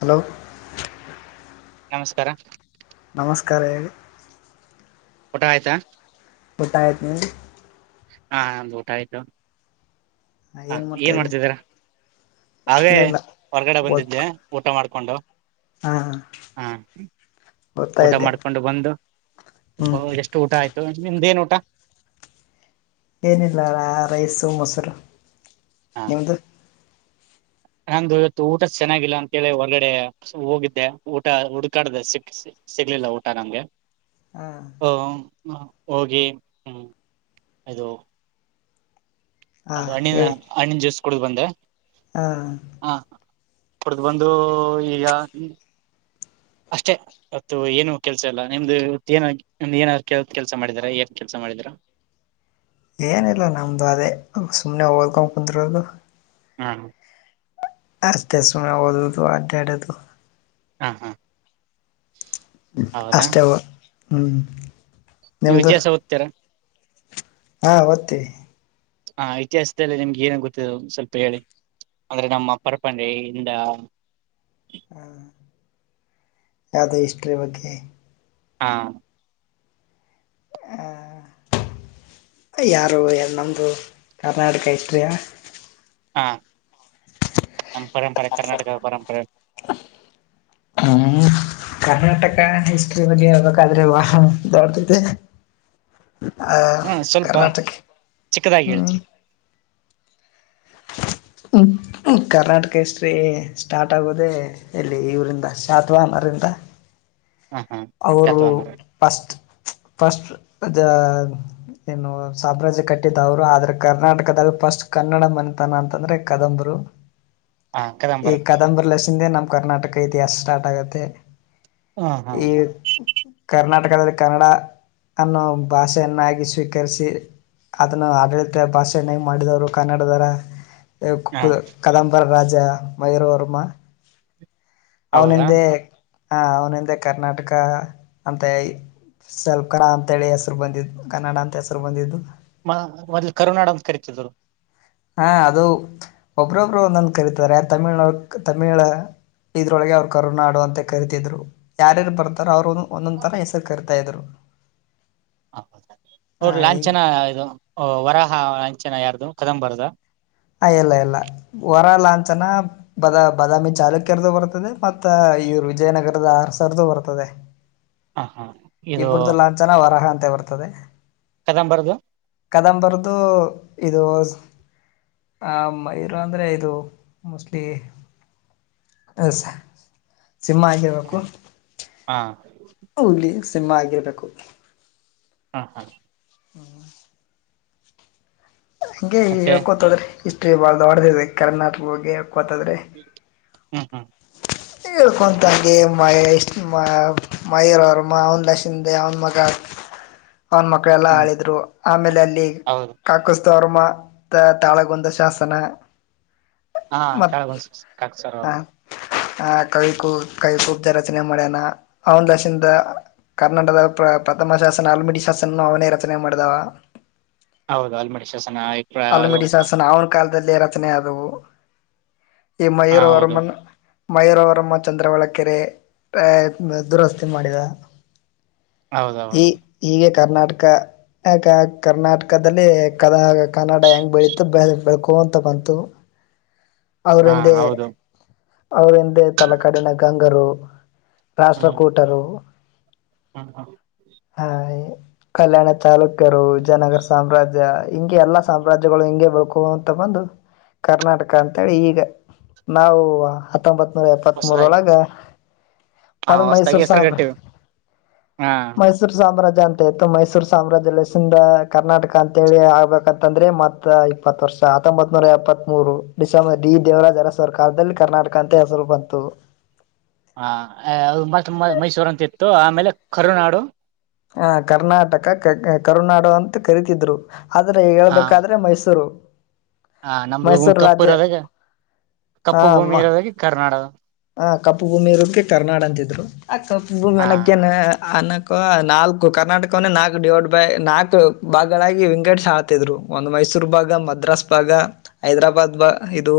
Hello ನಮಸ್ಕಾರ ನಮಸ್ಕಾರ ಹೇಳಿ. ಊಟ ಆಯ್ತಾ? ಊಟ ಆಯ್ತು ನಿಮ್ ಹಾ ನಮ್ದು ಊಟ ಆಯ್ತು. ಹ ಏನು ಏನ್ ಮಾಡ್ತಾಯಿದ್ರಿ ಮಾಡ್ತಿದೀರ ಹಾಗೇ ಏನಿಲ್ಲ ಹೊರಗಡೆ ಬಂದಿದ್ದೆ ವರ್ಕ್ ಊಟ ಮಾಡ್ ಕೊಂಡು ಹಾಂ ಹಾ ಓದ್ತಾ ಊಟ ಇದ್ದೆ ಮಾಡ್ಕೊಂಡು ಬಂದು ಹ್ಞೂ ಎಷ್ಟು ಊಟ ಆಯ್ತು ನಿಮ್ದೇನ್ ಊಟ? ಏನಿಲ್ಲಾರ ರೈಸು ಮೊಸರು. ಹ ನಿಮ್ದು ನಂದು ಇವತ್ತು ಊಟ ಚೆನ್ನಾಗಿಲ್ಲ ಅಂತೇಳಿ ಹೊರ್ಗಡೆ ಹೋಗಿದ್ದೆ ಊಟ ಹುಡ್ಕಾಡ್ದ ಸಿಕ್ ಸಿಗ್ಲಿಲ್ಲ ಊಟ ನಂಗೆ. ಹಾಂ ಹೊ ಹ ಹೋಗಿ ಹ್ಮ ಇದು ಅದು ಹಾಂ ಹಣ್ಣಿನ ಹಣ್ಣಿನ್ ಜ್ಯೂಸ್ ಕುಡುದ್ ಬಂದೆ ಹಾ ಕುಡ್ದು ಬಂದು ಈಗ ಅಷ್ಟೆ ಇವತ್ತು ಏನು ಕೆಲ್ಸ ಇಲ್ಲ ನಿಮ್ದು ಇವತ್ತು ಏನ ನಿಮ್ದ ಏನಾದ ಕೆ ಕೆಲ್ಸ ಮಾಡಿದರ ಏನ್ ಕೆಲ್ಸ ಮಾಡಿದಿರ? ಏನಿಲ್ಲ ನಮ್ದು ಅದೇ ಸುಮ್ನೆ ಓದ್ಕೊನ್ ಕುಂದ್ರೋದು. ಹ್ಮ ಆಷ್ಟೆ ಸುಮ್ನೆ ಓದೋದು ಅಡ್ಡಾಡೋಡು ಹ್ಮ ಹಾ ಹೌದಾ ಅಷ್ಟೇ ವ ಹ್ಮ್ ನೀವು ಇತಿಹಾಸ ಓದ್ತೀರಾ? ಹಾ ಓದ್ತೀವಿ ಹಾ ಇತಿಹಾಸದಲ್ಲಿ ನಿಮ್ಗೆ ಏನೆನ್ ಗೊತ್ತಿದೆ ಸ್ವಲ್ಪ ಹೇಳಿ ಅಂದ್ರೆ ನಮ್ಮ ಪರಪಂಡಿ ಇಂದ ಹಾ ಯಾವ್ದು ಹಿಸ್ಟರಿ ಬಗ್ಗೆ ಹಾ ಯಾರು ಎ ನಮ್ದು ಕರ್ನಾಟಕ ಹಿಸ್ಟರಿಯಾ? ಹಾ ನಮ್ ಪರಂಪರೆ ಕರ್ನಾಟಕ ಪರಂಪರೆ. ಹ್ಮ್ ಕರ್ನಾಟಕ ಹಿಸ್ಟ್ರಿ ಬಗ್ಗೆ ಹೇಳ್ಬೇಕಾದ್ರೆ ಬಾ ದೊಡ್ಡದಿದೆ. ಆ ಹ ಸ್ವಲ್ಪ ಕರ್ನಾಟಕೆ ಚಿಕ್ಕದಾಗಿ ಹೇಳಿ ಹ್ಮ್ ಕರ್ನಾಟಕ ಹಿಸ್ಟ್ರಿ ಸ್ಟಾರ್ಟ್ ಆಗೋದೇ ಎಲ್ಲಿ ಇವರಿಂದ ಶಾತ್ವಾಹನರಿಂದ ಹ ಹಾ ಅವ್ರು ಶತವನ್ನರು ಫಸ್ಟ್ ಫಸ್ಟ್ ದ ಏನು ಸಾಮ್ರಾಜ್ಯ ಕಟ್ಟಿದವ್ರು ಆದ್ರೆ ಕರ್ನಾಟಕದಲ್ ಫಸ್ಟ್ ಕನ್ನಡ ಮನೆತನ ಅಂತಂದ್ರೆ ಕದಂಬರು ಹ ಈ ಕದಂಬರು ಕದಂಬರ್ ಲೆಸೆನ್ ನಿ ಕರ್ನಾಟಕ ಇತಿಹಾಸ್ ಸ್ಟಾರ್ಟ್ ಆಗುತ್ತೆ ಹಾ ಹಾ ಕರ್ನಾಟಕದಲ್ಲಿ ಕನ್ನಡ ಅನ್ನೋ ಭಾಷೆಯನ್ನಾಗಿ ಸ್ವೀಕರಿಸಿ ಅದುನ್ನ ಆಡಳಿತ ಭಾಷೆಯನ್ನಾಗಿ ಮಾಡಿದವರು ಕನ್ನಡದೋರ ಏ ಹ ಕು ಕದಂಬರ ರಾಜ್ ಯ ಮಯೂರವರ್ಮ ಹೌದಾ ಅವ್ನಿಂದೆ ಹಾ ಅವ್ನ ಕರ್ನಾಟಕ ಅಂತ [unintelligible] ಅಂತೇಳಿ ಹೆಸ್ರು ಬಂದಿದು ಕನ್ನಡ ಅಂತ ಹೆಸ್ರು ಬಂದಿದ್ದು ಮ ಮೊದ್ಲು ಕರುನಾಡ ಅಂತ ಕರೀತಿದ್ರು ಹಾ ಅದು ಒಬ್ಬ್ರೊಬ್ರು ಒಂದೊಂದ್ ಕರಿತಾರೆ ತಮಿಳ್ನೋರ್ ತಮಿಳ ಇದ್ರೊಳಗೆ ಅವ್ರು ಕರುನಾಡು ಅಂತ ಕರಿತಿದ್ರು ಯಾರ್ಯಾರು ಬರ್ತಾರೋ ಅವ್ರು ಒಂದೊಂದ್ ತರ ಹೆಸ್ರು ಕರಿತಾ ಇದ್ರು ಹೌದು ಅವ್ರ್ ಲಾಂಛನ ಇದು ವರಹ ಚೆನ ಯಾರ್ದು ಕದಂಬರ್ಧ? ಹ ಇಲ್ಲ ಇಲ್ಲ ವರ ಲಾಂಛನ ಬದ ಬಾದಾಮಿ ಚಾಲುಕ್ಯರ್ದು ಬರ್ತದೆ ಮತ್ತ ಇವ್ರು ವಿಜಯನಗರದ ಆರ್ಸರ್ದು ಬರ್ತದೆ ಹ ಹಾ ಇದು ಇಬ್ಬರ್ದು ಲಾಂಚನ ವರಹ ಒಂದೇ ಬರ್ತದೇ ಕದಂಬರ್ದು? ಕದಂಬರ್ದು ಇದು ಆ ಮೈರು ಅಂದ್ರೆ ಇದು ಮೋಸ್ಟ್ಲಿ ಸ್ ಸಿಂಹ ಆಗಿರ್ಬೇಕು ಹ ಹಾ ಹುಲಿ ಸಿಂಹ ಆಗಿರ್ಬೇಕು ಹಾ ಹಾ ಹ್ಮ ಹಂಗೆ ಮತ್ತೆ ಹೇಳ್ಕೋತ ಹೋದ್ರೆ ಇಸ್ಟ್ರಿ ಬಾಳ್ ದೊಡ್ದಿದೆ ಕರ್ನಾಟಕದ್ ಬಗ್ಗೆ ಗೊತ್ತಾದ್ರೆ ಹ್ಮ ಹ್ಮ್ ಹೇಳ್ಕೊಂತಂಗೆ ಮಯ ಇಷ್ಟು ಮ ಮಯುರವರ್ಮ ಅವ್ನ್ [unintelligible] ಅವ್ನ್ ಮಗ ಅವ್ನ್ ಮಕ್ಳೆಲ್ಲಾ ಹ್ಮ್ ಆಳಿದ್ರು ಆಮೇಲೆ ಅಲ್ಲಿ ಹೌದು ಕಾಕ ದೊರ್ಮ ತಾಳಗುಂದ ಶಾಸನ ಹಾ ಮತ್ ಕಳ್ಗ [unintelligible] ಕವಿ ಕೂ ಕವಿ ಕುಬ್ಜ ರಚನೆ ಮಾಡ್ಯನ ಅವ್ನ್ ಲಶಿಂದ ಕರ್ನಾಟದ ಪ್ರ ಪ್ರಥಮ ಶಾಸನ ಆಲ್ಮಿಡಿ ಶಾಸನನು ಅವ್ನೇ ರಚನೆ ಮಾಡಿದವ ಹೌದು ಹಲ್ಮಿಡಿ ಅಲ್ಮಿಡಿ ಶಾಸನ ಅವ್ನ್ ಕಾಲ್ ದಲ್ಲೆ ರಚನೆ ಆದವು ಈ ಮಯೂರ ಹೌದು ವರ್ಮನ್ ಮಯೂರ ಅವರಮ್ಮ ಚಂದ್ರವಳಕೆರೆ, ದುರಸ್ತಿ ಮಾಡಿದ. ಈ ಹೌದೌದು ಹೀಗೆ ಕರ್ನಾಟಕ ಯಾಕ, ಕರ್ನಾಟಕದಲ್ಲಿ ಕದ ಕನ್ನಡ ಹೆಂಗೆ ಬೆಳೀತ, ಬೆಳಕು ಅಂತ ಬಂತು ಹಾ ಅವ್ರಂದೇ ಹೌದು ಅವ್ರಂದೆ ತಲಕಾಡಿನ ಗಂಗರು ಹ್ಮ್ ರಾಷ್ಟ್ರಕೂಟರು, ಹ್ಮ್ ಹ್ಮ್ ಹಾ ಕಲ್ಯಾಣ ತಾಲೂಕು ರು, ಜನಗರ ಸಾಮ್ರಾಜ್ಯ ಹಿಂಗೆ ಎಲ್ಲ ಸಾಮ್ರಾಜ್ಯಗಳು ಹಂಗೆ ಬೇಕು ಅಂತ ಬಂದು, ಕರ್ನಾಟಕ ಅಂತೇಳಿ ಈಗ ನಾವು ಹ ಹತ್ತೊಂಬತ್ ನೂರ, ಎಪ್ಪತ್ ಹೊಸದಾಗಿ ಮೂರೊಳಗ ಹಾ ಅದು ಹೊಸದಾಗಿ ಮೈಸೂರು ಹೆಸರು ಸಾಮ್ರ, ಕಟ್ಟಿವಿ ಹಾ ಮೈಸೂರು ಸಾಮ್ರಾಜ್ಯ ಅಂತ ಇತ್ತು, ಮೈಸೂರು ಸಾಮ್ರಾಜ್ಯದ ಹೆಸರಿಂದ ಕರ್ನಾಟಕ ಅಂತ ಹೇಳಿ ಆಗ್ಬೇಕ ಂತಂದ್ರೆ ಮತ್ತ ಇಪ್ಪತ್ ವರ್ಷ. ಹತ್ತೊಂಬತ್ ನೂರ ಎಪ್ಪತ್ತ್ ಮೂರು, ಡಿಸೆಂಬರ್, ಡಿ ದೇವರಾಜ ಅರಸ್ ಸರ್ಕಾರದಲ್ಲಿ ಕರ್ನಾಟಕ ಅಂತ ಹೆಸರು ಬಂತು. ಹಾ, ಅದು ಮತ್ತ ಮೈಸೂರ ಅಂತ ಇತ್ತು ಆಮೇಲೆ ಕರುನಾಡು ಹ ಕರ್ನಾಟಕ, ಕರುನಾಡು ಅಂತ ಕರಿತಿದ್ರು ಆದರೆ ಹೇಳ್ಬೇಕಾದ್ರೆ ಮೈಸೂರು. ಹ ನಮ್ದು ಮೈಸೂರು ಕಪ್ಪು ರಾಜ್ಯ ಇರೋದಾಗ, ಕಪ್ಪು ಭೂಮಿ ಇರೋದಾಗ ಕರ್ನಾಡ ಹಾಂ ಕಪ್ಪು ಭೂಮಿ ಇರೋದಕ್ಕೆ ಕರುನಾಡ್ ಅಂತಿದ್ರು. ಅಕ್ಕ ಹಾ [unintelligible] ಅನಕ, ನಾಲ್ಕು, ಕರ್ನಾಟಕವನ್ನೇ ನಾಲ್ಕು ಡಿವೈಡ್ ಬೈ, ನಾಲ್ಕು ಭಾಗಗಳಾಗಿ ವಿಂಗಡಿಸಿ ಹಾಕಿದ್ರು. ಒಂದು ಮೈಸೂರು ಭಾಗ, ಮದ್ರಾಸ್ ಭಾಗ, ಹೈದ್ರಾಬಾದ್ ಇದು,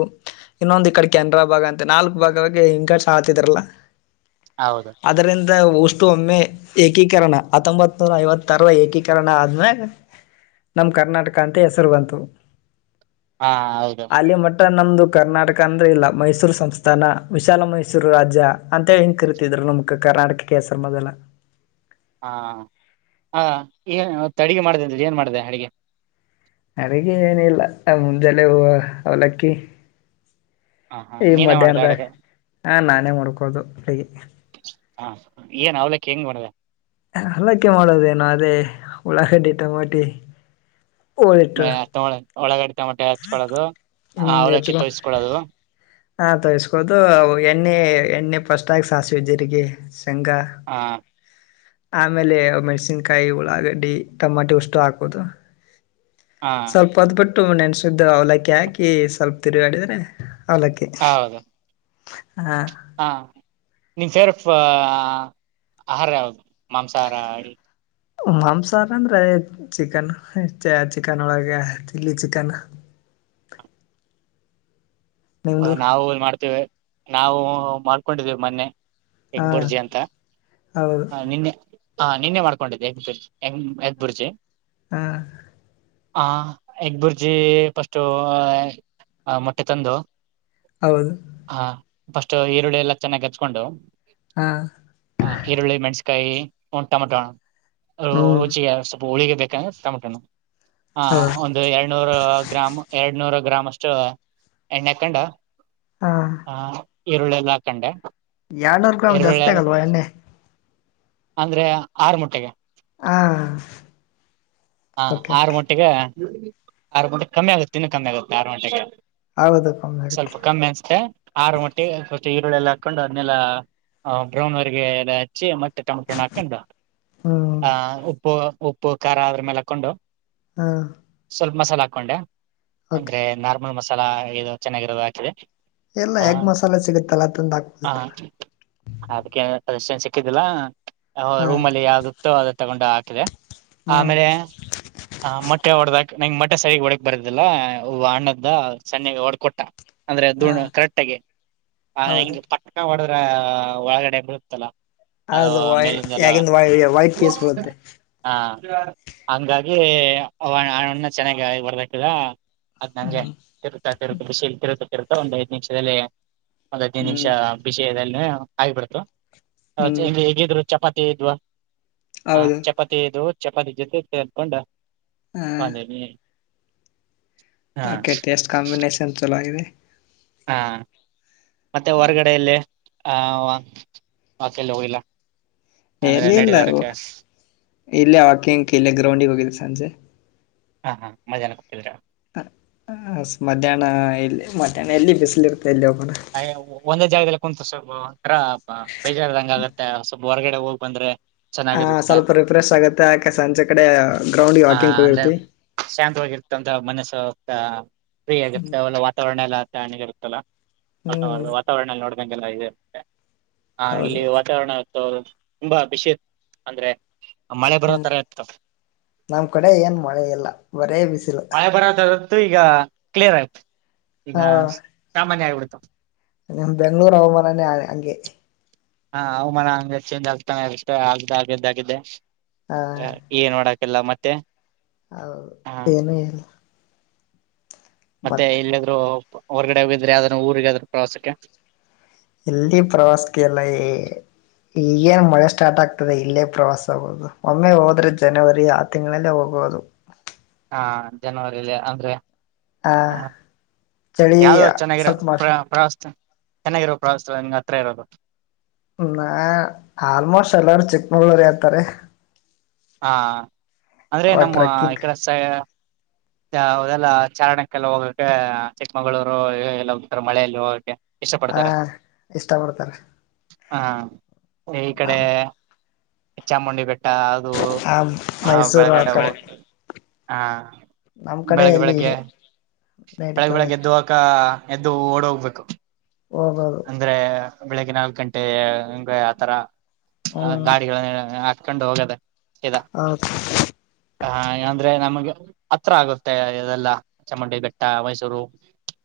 ಇನ್ನೊಂದು ಕಡೆ ಕೆನರಾ ಭಾಗ ಅಂತ ನಾಲ್ಕು ಭಾಗ [unintelligible] ಹೌದು ಉಸ್ತು, ಒಮ್ಮೆ ಏಕೀಕರಣ, ಹತ್ತೊಂಬತ್ ನೂರ ಐವತ್ತಾರರ ಏಕೀಕರಣ ಆದ್ಮ್ಯಾಗ, ನಮ ಕರ್ನಾಟಕ ಅಂತ ಹೆಸರು ಬಂತು. ಹಾ ಹೌದು ಅಲ್ಲಿ ಮಟ್ಟ ನಮ್ದು ಕರ್ನಾಟಕ ಅಂದರೆೆ ಇಲ್ಲ, ಮೈಸೂರು ಸಂಸ್ಥಾನ ವಿಶಾಲ ಮೈಸೂರು ರಾಜ್ಯ ಅಂತ ಹಿಂಗ ಕರಿತಿದ್ರು ನಮ್ಗೆ ಕರ್ನಾಟಕಕ್ಕೆ ಹೆಸರು ಮೊದಲೆಲ್ಲ ಹಾ ಹ ಇವತ್ತು ಅಡಗೆ ಮಾಡ್ದ ಅಂದ್ಯಲ್ಲ ಏನ್ ಮಾಡಿದೆ ಅಡಗೆ? ಅಡುಗೆ ಏನ ಇಲ್ಲ, ಮುಂಜಲ್ಲೆ ಅವಲಕ್ಕಿ ಹ ಹಾ ಈ ನೀನೇ ಮಾಡ್ದ ಮಧ್ಯಾಹ್ನದಾಗ. ಅಡಗೆ ಹಾ ನಾ ಮನೆ ಮಾಡ್ಕೋದು ಹೇಗೆ? ಹಾ ಏನ್ ಅವಲಕ್ಕಿ ಹೆಂಗ್ ಮಾಡಿದೆ? ಅವಲಕ್ಕಿ ಮಾಡೋದೇನು [unintelligible] ಮ ಹೋಳಿಟ್ಟು [unintelligible] ಒಳಗ್ ಟೊಮೊಟೆ ಹಚ್ಕೊಳ್ಳೋದು ಆ ಹ್ಮ್ ಅವ್ಲಕ್ಕಿ ಹೆಚ್ಕೊ ತೋಯ್ಸ್ಕೊಳ್ಳೋದು ಹಾ ತೋಯ್ಸ್ಕೋದು ಎಣ್ಣೆ ಎಣ್ಣೆ ಫಸ್ಟ್ಗಗ್ ಸಾಸ್ವೇ ಜೀರ್ಗೆ ಹೆಂಗ ಹ ಆಮೇಲೆ ಮೆಣಸಿನ್ಕಾಯಿ ಉಳ್ಳಾಗಡ್ಡಿ ಟಮೋಟೋ ಇಷ್ಟು ಹಾಕೋದು ಹ ಸ್ವಲ್ಪ ಹೊತ್ ಹು ನೆಣಸುದ್ದು ಅವ್ಲಕ್ಕಿ ಹಾಕಿ ಸ್ವಲ್ಪ ತಿರುಗಾಡಿದ್ರೆ ಅವ್ಲಕ್ಕಿ ಹೌದು ಹಾ ಹ ನಿಮ್ [unintelligible] ಆಹಾರ ಯಾವ್ದು ಮಾಂಸಾಹಾರ ಮಾಂಸಾಹಾರ ಅಂದ್ರೆ ಚಿಕನ್ ಚಿಕನ್ ಒಳಗ ಚಿಲ್ಲಿ ಚಿಕನ್ ನಿಮ್ದು ನಾವು ಮಾಡ್ತೇವೆ ನಾವು ಮಾಡ್ಕೊಂಡಿದಿವ್ ಮನ್ನೆ ಹಾ ಹೆಗ್ಬುರ್ಜಿ ಅಂತ ಹೌದು ಹ ನಿನ್ನೆ ಹಾ ನಿನ್ನೆ ಮಾಡ್ಕೊಂಡಿದ್ದೆ ಎಗ್ ಎಗ್ಬುರ್ಜಿ ಹಾ ಹ ಎಗ್ಬುರ್ಜಿ ಫಸ್ಟು ಆ ಮೊಟ್ಟೆ ತಂದು ಹೌದು ಫಸ್ಟು ಈರುಳ್ಳಿ ಎಲ್ಲ ಚೆನ್ನಾಗಿ ಅಚ್ಕೊಂಡು ಹಾ ಹ ಈರುಳ್ಳಿ ಮೆ- ಕೈಯಿ ಒನ್ ಟೊಮೊಟೊ ಊ ಹ್ಮ್ [unintelligible] ಉಳಿಗೆ ಬೇಕಂದ್ರೆ [unintelligible] ಹಾ ಹೌದು ಒಂದು ಎರಡ್ನೂರ ಗ್ರಾಮ್ ಎಡ್ನೂರ್ ಗ್ರಾಮಷ್ಟು ಎಣ್ ಕೇಂಡು ಹಾ ಈರುಳ್ಳೆಲ್ಲ ಹಾಕಂಡೆ ಎರಡ್ನೂರ್ ಗ್ರಾಮ್ ಈರುಳ್ಳಿ ಜಾಸ್ತಿ ಆಗಲ್ವಾ ಎಣ್ಣೆ ಅಂದ್ರೆ ಆರ್ ಮೊಟ್ಟೆಗೆ ಆ ಹಾ ಆರು ಮೊಟ್ಟೆಗೆ ಆರು ಮೊಟ್ಟೆಗೆ ಕಮ್ಮಿ ಆಗುತ್ತೆ ಇನ್ನು ಕಮ್ಮಿ ಆಗುತ್ತೆ ಆರು ಮೊಟ್ಟೆಗೆ ಹೌದು ಕಮ್ಮಿ ಆಗುತ್ತೆ ಸ್ವಲ್ಪ ಕಮ್ಮಿ ಅನ್ಸ್ತೇ ಆರು ಮೊಟ್ಟಿಗೆ ಈರುಳ್ಳಿ ಎಲ್ಲ ಹಾಕೊಂಡು, ಅದನ್ನೆಲ್ಲ ಬ್ರೌನ್ ವರೆಗೆ ಎಲ್ಲ ಹಚ್ಚಿ, ಮತ್ತೆ ಟೊಮ್ಯಾಟೋ ನ ಹಾಕೊಂಡು, ಹ್ಮ್ ಆ ಉಪ್ಪು ಉಪ್ಪು ಖಾರ ಅದ್ರ ಮೇಲೆ ಕೊಂಡು ಹಾ ಸ್ವಲ್ಪ ಮಸಾಲೆ ಹಾಕೊಂಡೆ ಓಕೆ ಅಂದ್ರೆ ನಾರ್ಮಲ್ ಮಸಾಲ ಸಾಲ, ಇದು ಚೆನ್ನಾಗಿರೋದು ಹಾಕಿದೆ ಎಲ್ಲ ಎಗ್ ಮಸಾಲೆ ಸಿಗುತ್ತಲ್ಲ, ತಂದ ಹಾಕ್ಬೋ [unintelligible] ಅದಷ್ಟನ್ ಸಿಕ್ಕಿದ್ದಿಲ್ಲ ರೂಮ್ ಅಲ್ಲಿ ಯಾವ್ದಿತ್ತೋ ಅದೇ ತಗೊಂಡು ಹ ದೆ ಹ್ಮ್ ಹ, ಮೊಟ್ಟೆ ಹೊಡ್ದಕ್. ನಂಗೆ ಮೊಟ್ಟೆ ಸರಿಗ್ ಹೊಡಿಯಾಕ್ ಬರದಿಲ್ಲ, ಹ ಅಣ್ಣ ಇದ್ದ, ಸಣ್ಣಗೆ ಹೊಡ್ಕೊಟ್ಟ. ಅಂದ್ರೆ ಹಾ ಅದನ್ನ ಕರೆಕ್ಟಾಗೆ, ಹೌದು ಹಿಂಗೆ [unintelligible] ಹೊಡುದ್ರೆ ಒಳಗಡೆ ಬರುತ್ತಲ್ಲ ಹೌದು, ಎಗ್ಗಿಂದು ವೈಟ್ ಕೇಸ್ ಬರುತ್ತೆ. [unintelligible] ಹಂಗಾಗಿ ಆ ಅಣ್ಣ ಚೆನ್ನಾಗಿ ಹೊಡೆದಾಕಿದ್ರ ಅದ್ನಂಗೆ ಹ್ಮ್ ತಿರುತ್ತಾ ತಿರುಗ್ತ ಬಿಸಿಲ್ ತಿರುಗ್ತ ಇರ್ತದ್ ಒಂದ್ ಐದು ನಿಮಿಷದಲ್ಲಿ. ಒಂದ್ ಹದಿನೈದು ನಿಮಿಷ ಹ್ಮ್ ಬಿಸಿಯಲ್ಲಿ [unintelligible] ಬಿಡ್ತು ಹ್ಮ್ [unintelligible] ಹೇಗಿದ್ರು ಚಪಾತಿ ಇದ್ವಾ? ಹಾ ಹೌದು ಚಪಾತಿ ಇದು ಚಪಾತಿ ಜತೆ ಸೇರ್ಕೊಂಡು ಹ [unintelligible] ಅಕೆ ಟೇಸ್ಟ್ ಕಾಂಬಿನೇೇಶನ್ ಚಲೋ ಆಗದೆ. ಹಾ ಮತ್ತೆ ಹ್ಮ್ ಹೊರಗಡೆ ಎಲ್ಲಿ? ಹ [unintelligible] ಹೋಗಿಲ್ಲ ಅಂದ್ರೆ ಎಲ್ಲಿ ಇಲ್ಲ. ನಡೆದಾಡಕ್ಕೆ ಇಲ್ಲೇ ಹಾಕಿಂಗ್ ಇಲ್ಲೆ ಗ್ರೌಂಡಿಗೆ ಹೋಗಿದ್ದೆ ಸಂಜೆ. ಹಾ ಹಾ ಮಧ್ಯಾನ [unintelligible] ಮಧ್ಯಾಹ್ನ ಎಲ್ಲಿ ಮಧ್ಯಾಹ್ನ ಎಲ್ಲಿ ಬಿಸಿಲ ಇರ್ತ ಅ ಒಂದೇ ಜಾಗದಲ್ಲಿ ಕುಂತ ಸ್ವಲ ಒಂದ ತರ ಬೇಜಾರ ಆದಂಗ ಆಗತ್ತೆ ಒಂದ ಸ್ವಲ್ಪ ಹೊರಗಡೆ ಹೋಗ್ ಬಂದ್ರೆ ಹ ಚೆನ್ನಾಗಿರುತ್ತೆ ಸ್ವಲ್ಪ ರಿಫ್ರೆಶ್ ಆಗುತ್ತೆ ಆಕ ಸಂಜೆ ಕಡೆ ಗ್ರೌಂಡ್ಗೆ ಆ ವಾಕಿಂಗ್ ಅಂದ್ರೆ ಹೋಗಿರ್ತಿ ಶಾಂತವಾಗಿರ್ತಂತ ಮನಸ್ಸು ಪ ಫ್ರೀ ಆಗತ್ತೆ ಅವಲ್ಲ ವಾತಾವರಣ ಎಲ್ಲ ತಣ್ಣಗ ಇರುತ್ತಲ್ಲಾ ಹ್ಮ್ ಹೌದು ವಾತಾವರಣ ನೋಡಿದಂಗ ಎಲ್ಲಾ ಇದೆ ಹಾ ಹೌದು ಇಲ್ಲಿ ವಾತಾವರಣ ತುಂಬಾ ಬಿಸಿ ಇರತ್ತ ಅಂದ್ರೆ ಮಳೆ ಬರೋ ಹ್ಮ್ ತರ ಇತ್ತು ನಮ್ ಕಡೆ ಏನ್ ಮಳೆ ಇಲ್ಲ ಬರೇ ಬಿಸಿಲು ಇತ್ತು ಈಗ ಕ್ಲಿಯರ್ ಆಯ್ತು ಈಗ ಸಾಮಾನ್ಯ ಆಗ್ಬಡತ್ತೆ ನಿಮ್ಮ ಬೆಂಗ್ಳೂರು ಹವಮಾನಾನೆ ಹಂಗೆ ಹಾ ಹವಾಮಾನ ಹಂಗ ಚೇಂಜ್ ಆಗ್ತಾನೆ ಇರತ್ತೆ ಆಗ್ದ ಆಗಿದ್ದಾಗಿದ್ದೆ ಹ ಏನ್ ಮಾಡಕ್ಕ ಎಲ್ಲ ಮತ್ತೆ ಹೌದು ಹ ಏನು ಇಲ್ಲ ಮತ್ತೆ ಎಲ್ಲಾದ್ರೂ ಹೊರ್ಗಡೆ ಹೋಗಿದ್ರೆ ಯಾವುದನ್ನು ಊರಿಗೆ ಅದ್ರೂ ಪ್ರವಾಸಕ್ಕೆ ಇಲ್ಲಿ ಪ್ರವಾಸಕ್ಕೆ ಎಲ್ಲ ಈಗೇನ್ ಮಳೆ ಸ್ಟಾರ್ಟ್ ಆಗ್ತದೆ ಇಲ್ಲೇ ಪ್ರವಾಸ ಆಗೋದು ಒಮ್ಮೆ ಹೋದ್ರೆ ಜನವರಿ ಆ ತಿಂಗಳಲ್ಲೇ ಹೋಗೋುದು ಹಾ ಜನವರಿಲಿ ಅಂದ್ರೆ ಆ ಹ ಚಳಿ ಯಾವ್ದ ಚೆನ್ನಾಗಿರ ಸ್ವಲ್ಪ ಮ ಪ್ರ ಪ್ರವಾಸ ಚೆನ್ನಾಗಿರೋ ಪ್ರವಾಸ ನಿಂಗ ಹತ್ರ ಇರೋದು ನಾ ಆಲ್ಮೋಸ್ಟ್ ಎಲ್ಲರುೂ ಚಿಕ್ಮಂಗ್ಳೂರ್ ಅನ್ನತಾರೆ ಹಾ ಅಂದ್ರೆ ನಮ್ಮ ಈ ಟ್ರೆಕ್ಕಿಂಗ್ ಕಡೆ ಸೈ ಹ ಅದೆಲ್ಲ ಚಾರಣಕ್ಕೆಲ್ಲ ಹೋಗಕ್ಕೆ ಚಿಕ್ಕಮಗಳೂರು ಎಲ್ಲ ಹೋಗ್ತಾರೆ ಮಳೆಯಲ್ಲಿ ಹೋಗಕ್ಕೆ ಇಷ್ಟ ಪಡ್ತಾರೆ ಹ ಇಷ್ಟ ಪಡ್ತಾರ ಹಾ ಇ ಕಡೆ ಚಾಮುಂಡಿ ಬೆಟ್ಟ, ಅದು ಹ ಮೈಸೂರು ಆಕಡೆ ಹಾ ನಮ್ ಕಡೆ ಎಲ್ಲಿ ಇದೆ ಬೆಳಗ್ ಬೆಳಗ್ ಎದ್ದೋಗಾಕ್ಕ ಎದ್ದು ಓಡೋಗ್ಗ್ಬೇಕು ಹೋಗೋದು ಅಂದ್ರೆ ಬೆಳಿಗ್ಗೆ ನಾಲ್ಕ್ ಗಂಟೆ ಅಂದ್ರೆ ಆತರ ಹ ಗಾಡಿಗಳ ಕಂಡು ಹೋಗೋದ [unintelligible] ಹ ಹಏಂದ್ರೆ ನಮ್ಗೆ ಹತ್ರ ಆಗುತ್ತೆ ಇದೆಲ್ಲ ಚಾಮುಂಡಿ ಬೆಟ್ಟ ಮೈಸೂರು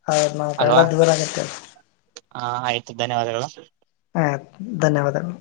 ಹೌದ ನಮಕ್ [unintelligible] ಎಲ್ಲ ದೂರ ಆಗತ್ತೆ ಹಾ ಆಯ್ತು ಧನ್ಯವಾದಗಳು ಹಾ ಧನ್ಯವಾದಗಳು